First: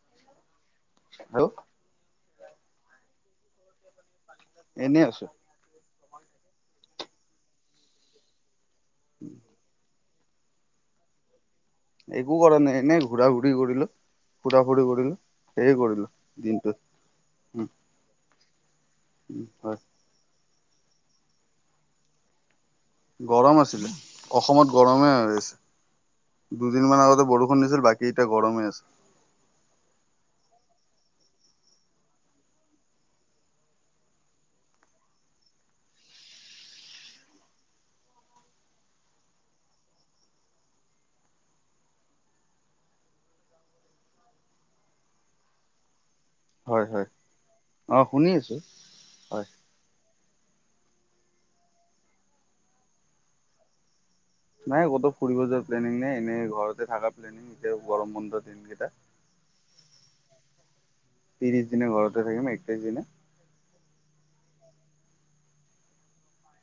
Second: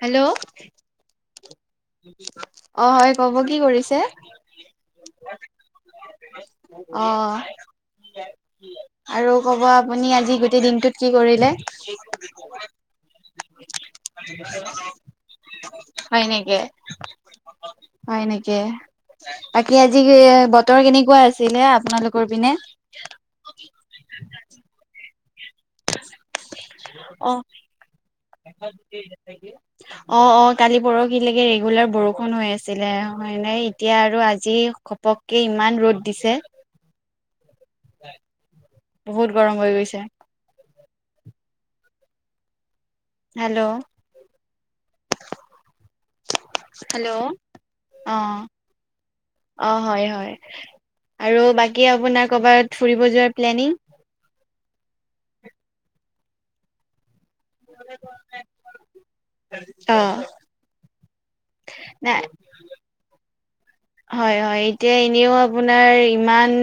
Hello! Hello! অ এ কব কি কৰিছে? এনেই আছো। অ', আৰু ক'ব আ আপুনি আজি গোটেই দিনটোত কি কৰিলে? একো কৰা নাই এনেই ঘূৰা ঘূৰি কৰিলো ফুৰা ফুৰি কৰিলো সেই কৰিলো হয় নেকি দিনটোত। উম হয় নেকি? উম বাকী হয় আ জি বতৰ কেনেকুৱা আছিলে আপোনালোকৰ পিনে? গৰম আছিলে, অসমত গৰমে হৈ আছে দুদিন মান আগতে অ বৰষুণ দিছিল বাকী এতিয়া গৰমে আছে [unintelligible] অ' অ' কালি পৰহিলৈকে ৰেগুলাৰ বৰষুণ হৈ আছিলে হয় নাই এতিয়া আৰু আজি ঘপককে ইমান ৰ'দ দিছে। বহুত গৰম হৈ গৈছে। হেল্ল'! হয় হয় হেল্ল'! অ শুনি অঁ। আছো হয়। অঁ হয় হয়, আৰু বাকী আপোনাৰ ক'ৰবাত ফুৰিব যোৱাৰ প্লেনিং? নাই ক'তো ফুৰিব যোৱাৰ প্লেনিং নাই এনেই ঘৰতে থাকা প্লেনিং। তেও গৰম বন্ধ দিনকেইটা। অ ত্ৰিশ দিনে নাই ঘৰতে থাকিম একত্ৰিশ দিনে। হয় হয়, এতিয়া এনেও আপোনাৰ ইমান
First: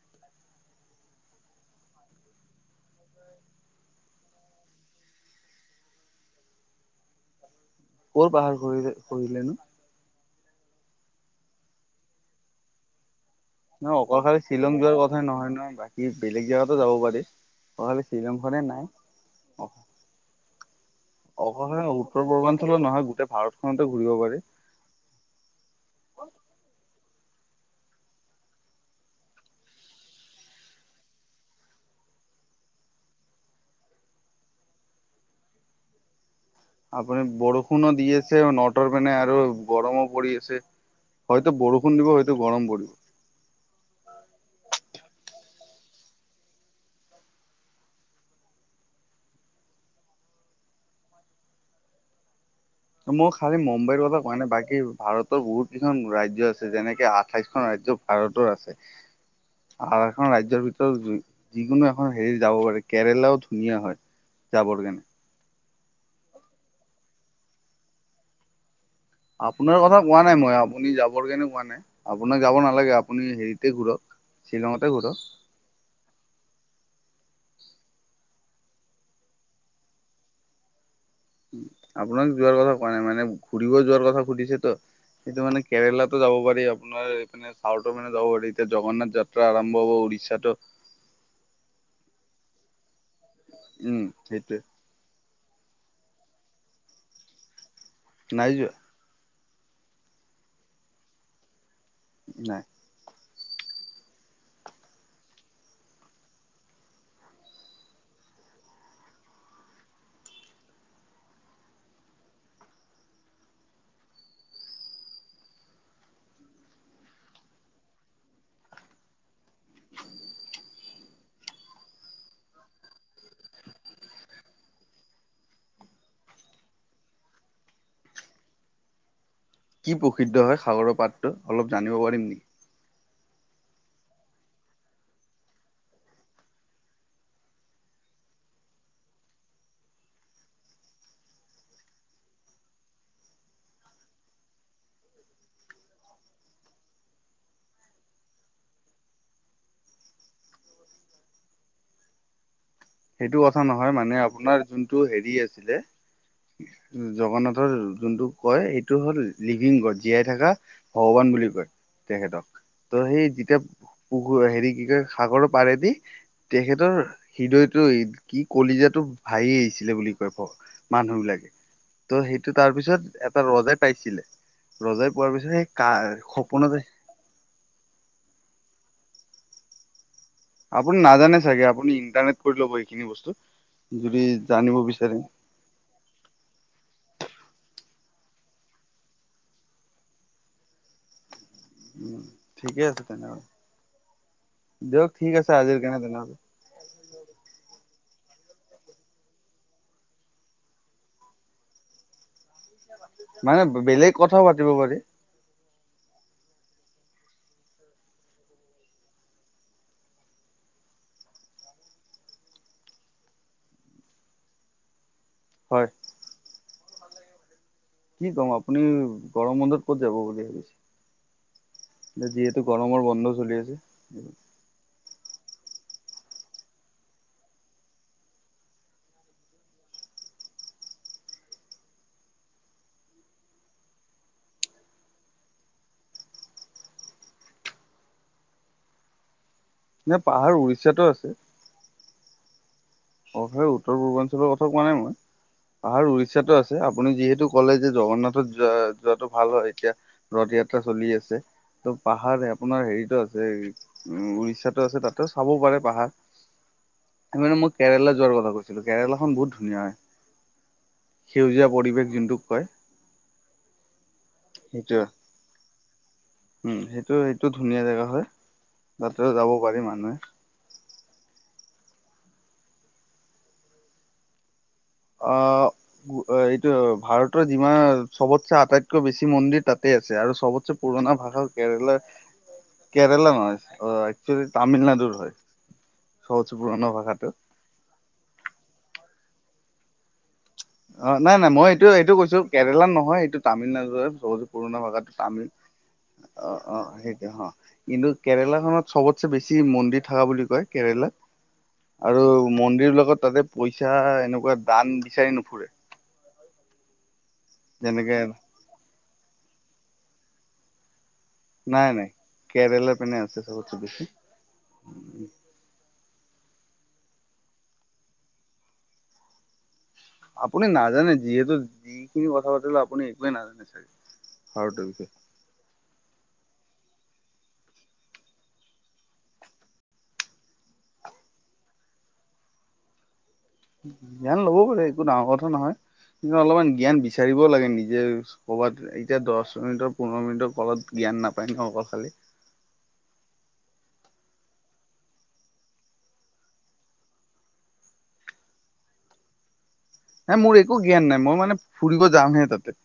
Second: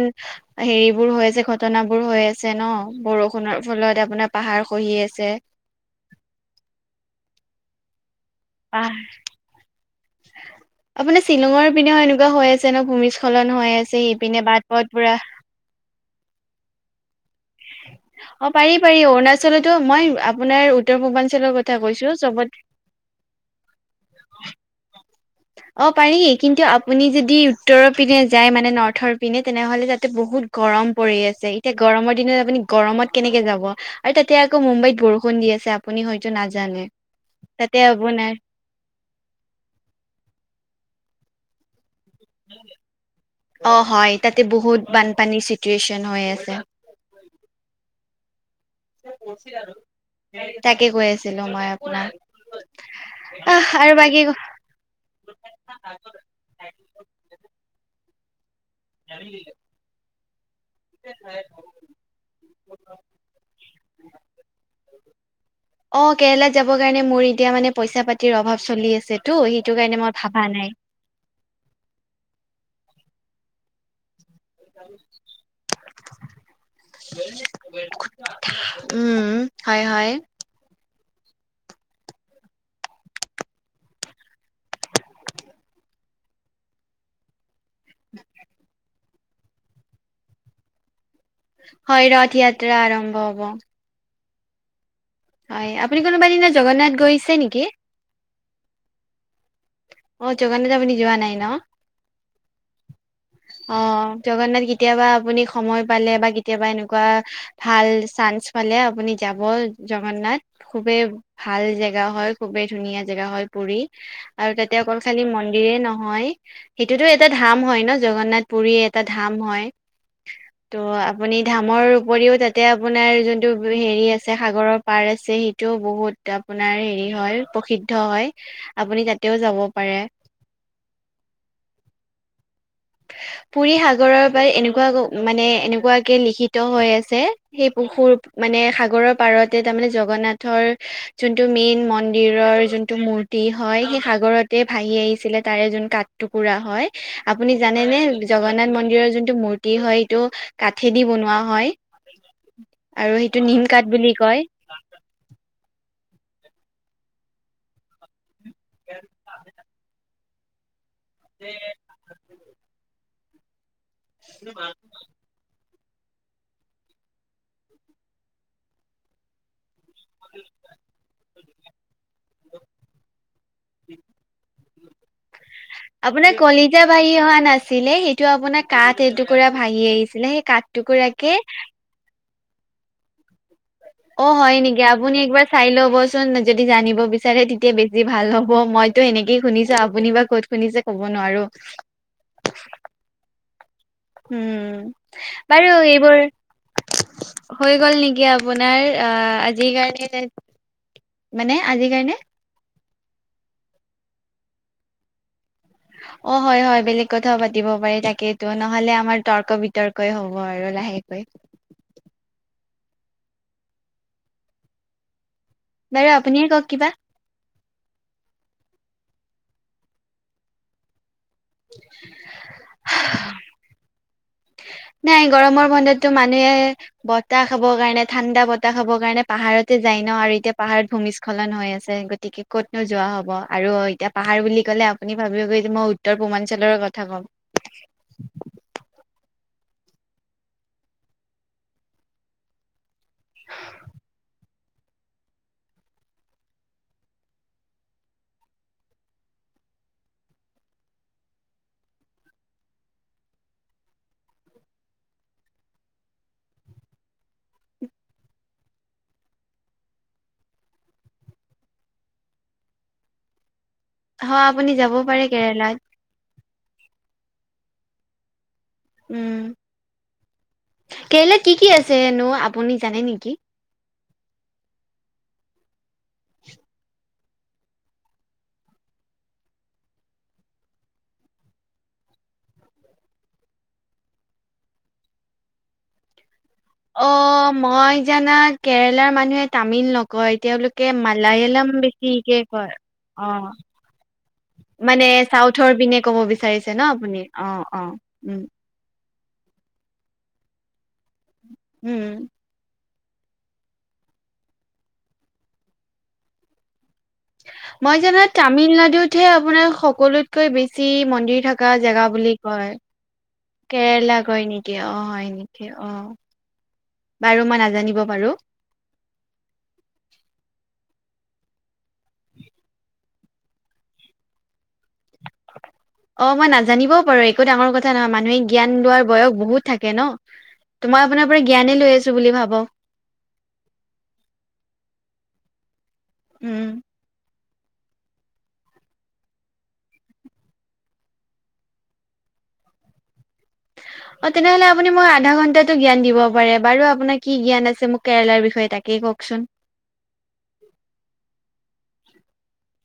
হেৰিবোৰ হৈ আছে ঘটনাবোৰ হৈ আছে ন বৰষুণৰ ফলত আপোনাৰ পাহাৰ খহি আছে বৰ ভাল আহ আপোনাৰ শ্বিলঙৰ পিনে এনেকুৱা হৈ আছে ন ভূমি স্খলন হয়। ন অকল খালি শ্বিলং যোৱাৰ কথাই নহয় নহয় বাকী বেলেগ জেগাতো যাব পাৰি অ খালি শ্বিলং অ' পাৰি পাৰি অৰুণাচলতো মই আপোনাৰ উত্তৰ পূৰ্বাঞ্চলৰ অকল কথা কৈছো উত্তৰ চব পূৰ্বাঞ্চলত নহয় গোটেই ভাৰতখনতে ঘূৰিব পাৰি। অ' পাৰি কিন্তু আপুনি যদি উত্তৰৰ পিনে যায় মানে নৰ্থৰ পিনে তেনেহলে তাতে বহুত গৰম পৰি আছে এতিয়া গৰমৰ দিনত আপুনি গৰমত কেনেকে যাব আৰু তাতে আকৌ মুম্বাইত বৰষুণ দি আছে আপুনি হয় -তো নাজানে আপুনি তাতে বৰষুণো দি আপোনাৰ আছে আৰু নট টৰ কাৰণে আৰু গৰমো পৰি আছে হয়তো বৰষুণ দিব হয়তো গৰম পৰিব অ হয় তাতে বহুত বানপানীৰ চিটুৱেচন হৈ আছে তাকে কৈ আছিলো মই আপোনাক মই খালি আহ আৰু মুম্বাইৰ বাকী কথা কোৱা নাই বাকী ভাৰতৰ বহুত কেইখন ৰাজ্য আছে যেনেকে আঠাইশখন ৰাজ্য ভাৰতৰ আছে গালি দিলে আৰু এখন ৰাজ্যৰ ভিতৰত যি যিকোনো এখ অ হেৰি যাব পাৰে কেৰেলাও ধুনীয়া হয় যাবৰ কাৰণে অ কেৰেলাত যাবৰ কাৰণে মোৰ এতিয়া মানে পইচা পাতিৰ অভাৱ চলি আছে আপোনাৰ কথা কোৱা নাই মই আপুনি যাবৰ কাৰণে কোৱা নাই আপোনাক যাব নালাগে আপুনি হেৰিতে ঘুৰক শ্বিলঙতে ঘুৰক উম হয় হয় আপোনাক যোৱাৰ কথা কোৱা নাই মানে ঘুৰিব যোৱাৰ কথা সুধিছে ত' সেইটো মানে কেৰেলাতো যাব পাৰি আপোনাৰ এইপিনে ভাৰতৰ মানে যাব পাৰি এতিয়া জগন্নাথ যাত্ৰা আৰম্ভ হব উৰিষ্যাতো হয় ৰথ য়াত্ৰা আৰম্ভ হব উম সেইটোৱে হয় আপুনি কোনোবা দিনা জগন্নাথ গৈছে নিকি? নাই যোৱা অ জগন্নাথ আপুনি যোৱা নাই ন নাই অ জগন্নাথ কেতিয়াবা আপুনি সময় পালে বা কেতিয়াবা এনেকুৱা ভাল চান্স পালে আপুনি যাব জগন্নাথ খুবেই ভাল জেগা হয় খুবেই ধুনীয়া জেগা হয় পুৰী আৰু তাত তে অকল খালি মন্দিৰে নহয় সেইটোতো এটা ধাম হয় ন জগন্নাথ পুৰী এটা ধাম হয় ত' আপুনি ধামৰ উপৰিও তাতে আপোনাৰ যোনটো হেৰি আছে সাগৰৰ পাৰ আছে সেইটোও বহুত আপোনাৰ হেৰি হয় প্ৰসিদ্ধ হয় আপুনি তাতেও যাব কি পাৰে প্ৰসিদ্ধ হয় সাগৰৰ পাৰটো অলপ জানিব পাৰিম নি? পুৰী সাগৰৰ পাৰ এনেকুৱা মানে এনেকুৱাকে লিখিত হৈ আছে সেই পশুৰ মানে সাগৰৰ পাৰতে তাৰমানে জগন্নাথৰ যোনটো মেইন মন্দিৰৰ যোন টো মূৰ্তি হয় সেই সাগৰতে ভাহি আহিছিলে তাৰে যোন কাঠ টুকুৰা হয় আপুনি জান যানে নে জগন্নাথ মন্দিৰৰ যোনটো মূৰ্তি হয় এইটো কাঠেদি বনোৱা হয় [unintelligible] সেইটো কথা নিম কাঠ নহয় বুলি মানে কয় আপোনাৰ যোন টো হেৰি আছিলে জগন্নাথৰ যোনটো কয় এইটো হ'ল লিভিং গড জীয়াই থাকা ভগৱান বুলি কয় তেখেতক ত সেই যেতিয়া পুহো হেৰি কি কয় সাগৰ পাৰেদি তেখেতৰ হৃদয়ত কি কলিজাটো ভাহি আহিছিলে বুলি কয় ক মানুহ বিলাকে ত' সেইটো তাৰ পিছত এটা ৰজাই পাইছিলে ৰজাই পোৱাৰ পিছতহে কাৰ সপোনতে উটি অহা নাছিলে সেইটো আপোনাৰ কাঠ এটুকুৰা ভাাহি আহিছিলে সেই কাঠ আপুনি টুকুৰাকে নাজানে চাগে আপুনি ইণ্টাৰনেট কৰি ল'ব এইখিনি বস্তু যদি অ হয় জানিব নেকি আপুনি বিচাৰে একবাৰ চাই লবচোন যদি জানিব বিচাৰে তেতিয়া বেছি ভাল হ'ব মইতো এনেকেই শুনিছো আপুনি বা ক'ত শুনিছে ক'ব নোৱাৰো। উম ঠিকে আছে তেনেহলে উম দিয়ক ঠিক আছে বাৰু আজিৰ কাৰণে এইবোৰ তেনেহ'লে হৈ গ'ল নেকি আপোনাৰ আহ আজিৰ কাৰণে তাত মানে আজিৰ কাৰণে মানে বেলেগ কথাও পাতিব পাৰি। অ হয় হয় বেলেগ কথাও পাতিব পাৰি তাকেইতো নহ'লে আমাৰ তৰ্ক বিতৰ্ক কয় হ'ব আৰু লাহেকৈ। হয় এ আপুনিয়ে কওক কিবা কি ক'ম আপুনি গৰম বন্ধত ক'ত যাব বুলি ভাবিছে যিহেতু গৰমৰ বন্ধ চলি আছে। নাই গৰমৰ বন্ধতটো মানুহে বতাহ খাবৰ কাৰণে ঠাণ্ডা বতাহ খাবৰ কাৰণে পাহাৰতে যাই ন আৰু এতিয়া পাহাৰত ভূমিস্খলন হৈ আছে গ- গতিকে ক'তনো যোৱা হ'ব আৰু এতিয়া পাহাৰ বুলি ক'লে আপুনি ভাবিব এতিয়া মই উত্তৰ পূৰ্বাঞ্চলৰ কথা ক'ম নে পাহাৰ উৰিষ্যাতো আছে। অ সেই উত্তৰ পূৰ্বাঞ্চলৰ কথা কোৱা নাই মই। পাহাৰ উৰিষ্যাতোআছে আপুনি যিহেতু ক'লে যে জগন্নাথত যোৱা যোৱাটো ভাল হয় এতিয়া ৰথয়াত্ৰা চলি আছে ত' পাহাৰ আপোনাৰ হেৰিতো আছে এই উম উৰিষ্যাতো আছে তাতো চাব পাৰে পাহাৰ সেই মানে মই কেৰেলা যোৱাৰ কথা কৈছিলোঁ কেৰেলাখন বহুত ধুনীয়া হয়। সেউজীয়া পৰিৱেশ যোনটোক কয়। হয় আপুনি যাব সেইটোৱে পাৰে কেৰেলাত। উম সেইটো সেইটো ধুনীয়া জেগা হয় তাতেও উম যাব পাৰি মানুহে। কেৰেলাত কি কি আছে নো আপুনি জানে নেকি অ অ এইটো ভাৰতৰ যিমান চবতচে আটাইতকৈ বেছি মন্দিৰ তাতে আছে আৰু চবতছে পুৰণা ভাষা কেৰেলাৰ কেৰেলা নহয় অ একচুৱেলি তামিলনাডুৰ হয় সহজ পুৰণা অ ভাষাটো। মই জানাত কেৰেলাৰ মানুহে তামিল নকয় তেওঁলোকে অ নাই নাই মই মালায়ালম এইটোয়ে এইটো বেছিকে কৈছো কয় কেৰেলাত নহয় অ এইটো তামিলনাডুৰহে [unintelligible] পুৰণা ভাষাত মানে তামিল চাউথৰ পিনে ক'ব অ বিচাৰিছে অ ন আপুনি সেইটো হ অ অ কিন্তু উম কেৰেলাখনত, চবতছে বেছি মন্দিৰ থকা বুলি কয় কেৰেলাত উম আৰু মন্দিৰ বিলাকত তাতে পইচা এনেকুৱা দান বিচাৰি নুফুৰে। মই যেনেকে জানাত তামিলনাডুতহে আপোনাৰ সকলোতকৈ বেছি মন্দিৰ থকা নাই জেগা নাই বুলি কয় কেৰেলা পিনে আছে চবতছে বেছি কেৰেলা কয় নেকি অ হয় নেকি হে অ বাৰু মই নাজানিব পাৰো আপুনি নাজানে যিহেতু যিখিনি কথা পাতিলো আপুনি একোৱে নাজানে ছাগে আৰু [unintelligible] [unintelligible] অ মই নাজানিবও পাৰো একো ডাঙৰ কথা নহয় মানুহে জ্ঞান লোৱাৰ বয়স বহুত থাকে ন তো মই আপোনাৰ পৰা জ্ঞানে লৈ আছো বুলি ভাৱক। জ্ঞান লব পাৰে একো ডাঙৰ কথা নহয় কিন্তু উম। অলপমান জ্ঞান বিচাৰিবও লাগে নিজ- যে ক'ৰবাত এতিয়া দহ মিনিটৰ, পোন্ধৰ মিনিটৰ ফলত জ্ঞান নাপায় ন অকল খালী [unintelligible] অ, তেনেহ'লে আপুনি মোক আধা ঘণ্টাতো জ্ঞান দিব পাৰে বাৰু! আপোনাৰ কি জ্ঞান আছে, মোক কেৰেলাৰ বিষয়ে তাকেই কওকচোন। নাই মোৰ একো জ্ঞান নাই, মই মানে ফুৰিব যামহে তাতে।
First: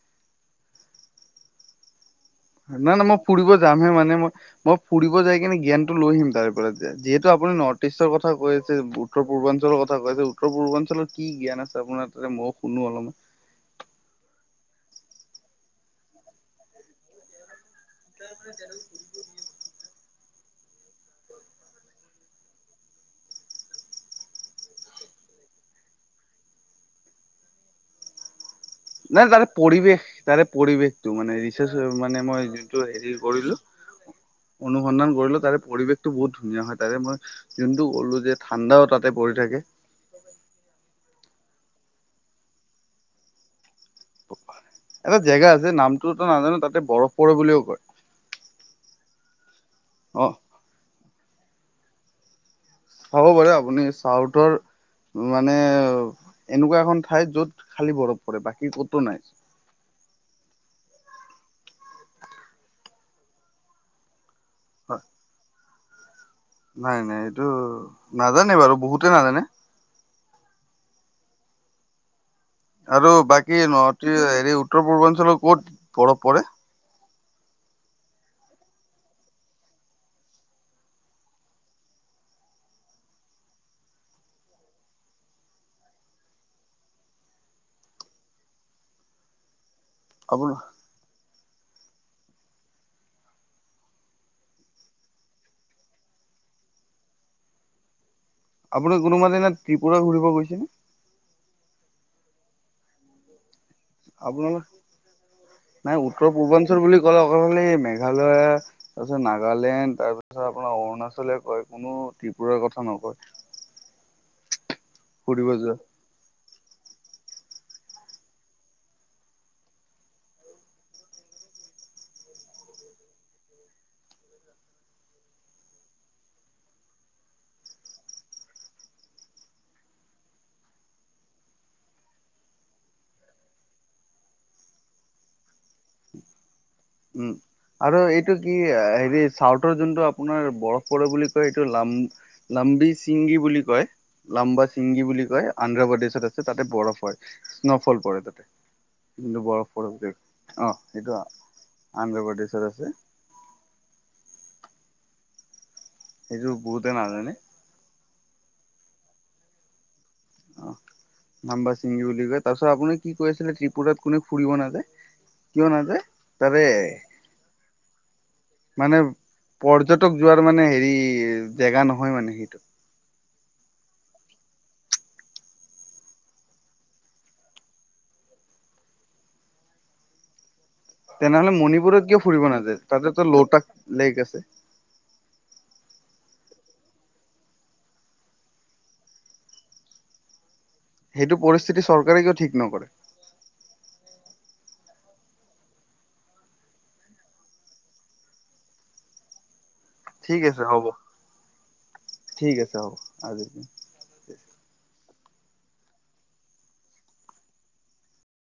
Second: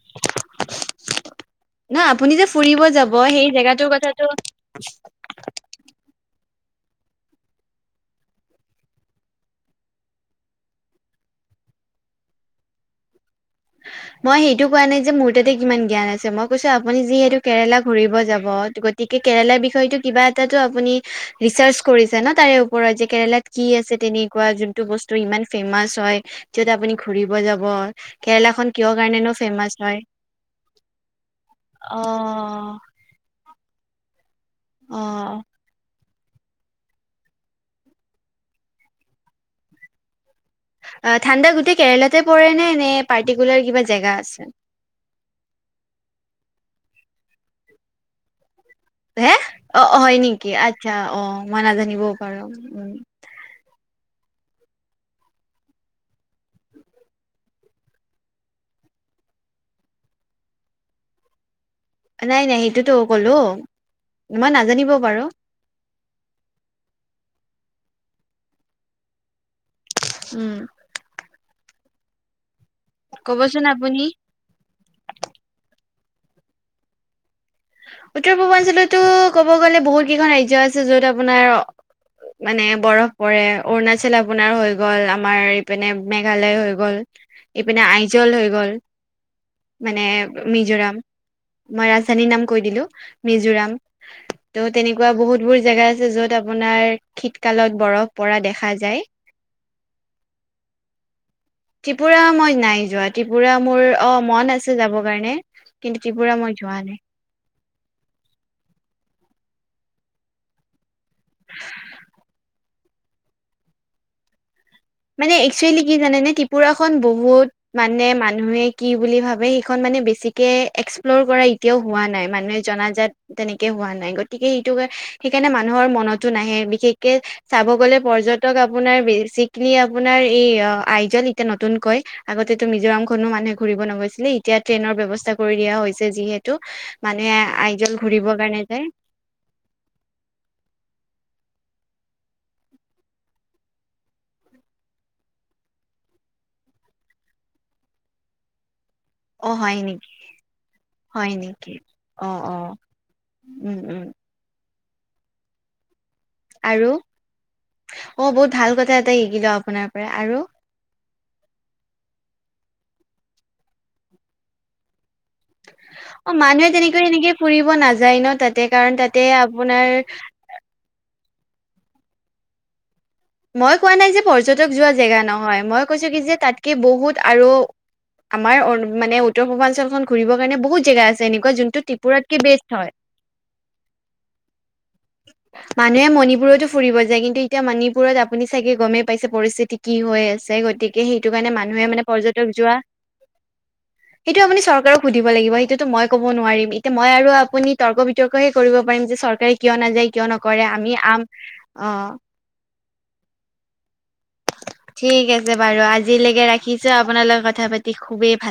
না আপুনি যে ফুৰিব নাই নাই যাব মই সেই ফুৰিব জেগাটোৰ যামহে, মানে কথাটো মই মই ফুৰিব যায় কিনে জ্ঞানটো লৈ আহিম তাৰে পৰা, যিহেতু আপুনি নৰ্থ ইষ্টৰ কথা কৈ আছে। উত্তৰ-পূৰ্বাঞ্চলৰ কথা কৈছে, উত্তৰ-পূৰ্বাঞ্চলত কি জ্ঞান আছে আপোনাৰ তাতে ময়ো শুনো আৰু। মই সেইটো কোৱা নাই যে মোৰ তাতে কিমান জ্ঞান আছে, মই কৈছো আপুনি যিহেতু কেৰেলা ঘূৰিব যাব, গতিকে কেৰেলাৰ বিষয়টো কিবা এটাটো আপুনি ৰিচাৰ্চ কৰিছে ন! তাৰে ওপৰত যে কেৰেলাত কি আছে তেনেকুৱা য টো বস্তু ইমান ফেমাচ হয়, যত আপুনি ঘুৰিব যাব। কেৰেলাখন কিয় নাই কাৰণেনো তাৰে ফেমাচ হয় পৰিৱেশ তাৰে পৰিৱেশটো মানে ৰিচাৰ্চ অ মানে মই যোনটো হেৰি কৰিলো অ অনুসন্ধান কৰিলো তাৰে পৰিৱেশটো বহুত ধুনীয়া হয়, তাৰে মই যোনটো ক'লো যে ঠাণ্ডাও তাতে পৰি থাকে। অঁ, ঠাণ্ডা গোটেই কেৰেলাতে পৰে নে, নে পাৰ্টিকুলাৰ কিবা জেগা আছে? এটা জেগা আছে নামটোতো নাজানো, তাতে বৰফ পৰে বুলিও কয়। হে, অ হয় নেকি? আচ্ছা অ মই নাজানিবও পাৰো। হব পাৰে, আপুনি চাউথৰ উ মানে এনেকুৱা এখন ঠাই য'ত খালী বৰফ পৰে, বাকী কতো নাই। নাই নাই, সেইটোতো ক'লোঁ- মই নাজানিবও হয় পাৰোঁ। নাই নাই, এইটো নাজানে বাৰু-বহুতে নাজানে। উম। আৰু বাকী ক'বচোন আপুনি নৰ্থ-ই হেৰি উত্তৰ-পূৰ্বাঞ্চলৰ ক'ত বৰফ পৰে? উত্তৰ-পূৰ্বাঞ্চলতো ক'ব গ'লে বহুত কেইখন ৰাজ্য আছে য'ত আপোনাৰ মানে বৰফ পৰে, অৰুণাচল আপোনাৰ হৈ গ'ল, আমাৰ এইপিনে মেঘালয় হৈ গ'ল। এইপিনে আইজল হৈ গ'ল। মানে আপোনাৰ মিজোৰাম মই ৰাজধানীৰ নাম কৈ দিলো মিজোৰাম। ত' তেনেকুৱা বহুত বোৰ জেগা আছে, য'ত আপোনাৰ শীতকালত বৰফ পৰা দেখা আপুনি যায় কোনোবা দিনা ত্ৰিপুৰা ঘূৰিব গৈছেনে? ত্ৰিপুৰা মই নাই যোৱাত। ত্ৰিপুৰা মোৰ অ মন আপোনালোক আছে যাবৰ কাৰণে, নাই কিন্তু উত্তৰ ত্ৰিপুৰা মই যোৱা নাই। [unintelligible] মেঘালয়, তাৰপিছত নাগালেণ্ড, তাৰপিছত আপোনাৰ অৰুণাচল। কয়, কোনো ত্ৰিপুৰাৰ কথা নকয়। মানে ফুৰিব যোৱা একচুৱেলি কি জানেনে? ত্ৰিপুৰাখন বহুত মানে, মানুহে কি বুলি ভাবে সেইখন মানে বেছিকে এক্সপ্ল'ৰ কৰা এতিয়াও হোৱা নাই। মানুহে জনাজাত তেনেকে হোৱা নাই, গতিকে সেইটো কাৰ সেইকাৰণে মানুহৰ মনতো নাহে, বিশেষকে চাব গলে পৰ্যটক আপোনাৰ বেছিক খিনি আপোনাৰ এই আইজল এতিয়া নতুনকৈ আগতেটো মিজোৰামখনো মানুহে ঘূৰিব নগৈছিলে, এতিয়া ট্ৰেইনৰ ব্যৱস্থা কৰি দিয়া হৈছে। যিহেতু, উম মানুহে আইজল আৰু এইটো ঘুৰিবৰ কি কাৰণে যায়। হেৰি চাউথৰ যোনটো আপোনাৰ বৰফ পৰে বুলি কয় এইটো লাম-লাম্বি-ছিংগি বুলি কয়। লাম্বা-ছিংগি বুলি কয়, অন্ধ্ৰপ্ৰদেশত আছে। তাতে বৰফ হয়, স্ন'ফল পৰে তাতে। দিনতো অ বৰফ হয় পৰক নেকি দে হয় নেকি অ অ প্ৰদেশত আছে উম উম সেইটো আৰু বহুতে নাজানে অ বহুত ভাল কথা এটা শিকিলো আপোনাৰ পৰা আৰু অ নাম্বাচিংগী বুলি কয় তাৰপাছত আপুনি কি কৈ আছিলে ত্ৰিপুৰাত কোনে ফুৰিব নাযায় কিয় নাযায় অ তাৰে মানুহে তেনেকৈ সেনেকে ফুৰিব নাযায় ন তাতে কাৰণ মানে তাতে আপোনাৰ পৰ্যটক যোৱাৰ মানে হেৰি জেগা নহয় মানে সেইটো মই কোৱা নাই যে পৰ্যটক যোৱা জেগা নহয় মই কৈছো কি যে তাতকে বহুত আৰু আমাৰ মানে উত্তৰ পূৰ্বাঞ্চলখন ঘূৰিব কাৰণে বহুত জেগা আছে তেনেহলে এনেকুৱা যোনটো মণিপুৰত কিয় ত্ৰিপুৰাতকে ফুৰিব বেষ্ট নাযায় হয় তাতে তো লৌত লেক আছে মানে মণিপুৰতো ফুৰিব যায় কিন্তু এতিয়া মণি পুৰত আপুনি চাগে গমেই পাইছে পৰিস্থিতি কি হৈ আছে গতিকে গতিকে সেইটো কাৰণে মানুহে পৰিস্থিতি মানে চৰকাৰে কিয় পৰ্যটক ঠিক যোৱা নকৰে সেইটো আপুনি চৰকাৰক সুধিব লাগিব সেইটোতো মই ক'ব নোৱাৰিম এতিয়া মই আৰু আপুনি তৰ্ক বিতৰ্ক হে কৰিব পাৰিম যে চৰ চৰকাৰে কিয় নাযায় কিয় ঠিক আছে নকৰে হ'ব আমি আম অ ঠিক আছে হব আজি ঠিক আছে বাৰু আজিলৈকে ৰাখিছো আপোনাৰ লগত কথা পাতি খুবেই ভাল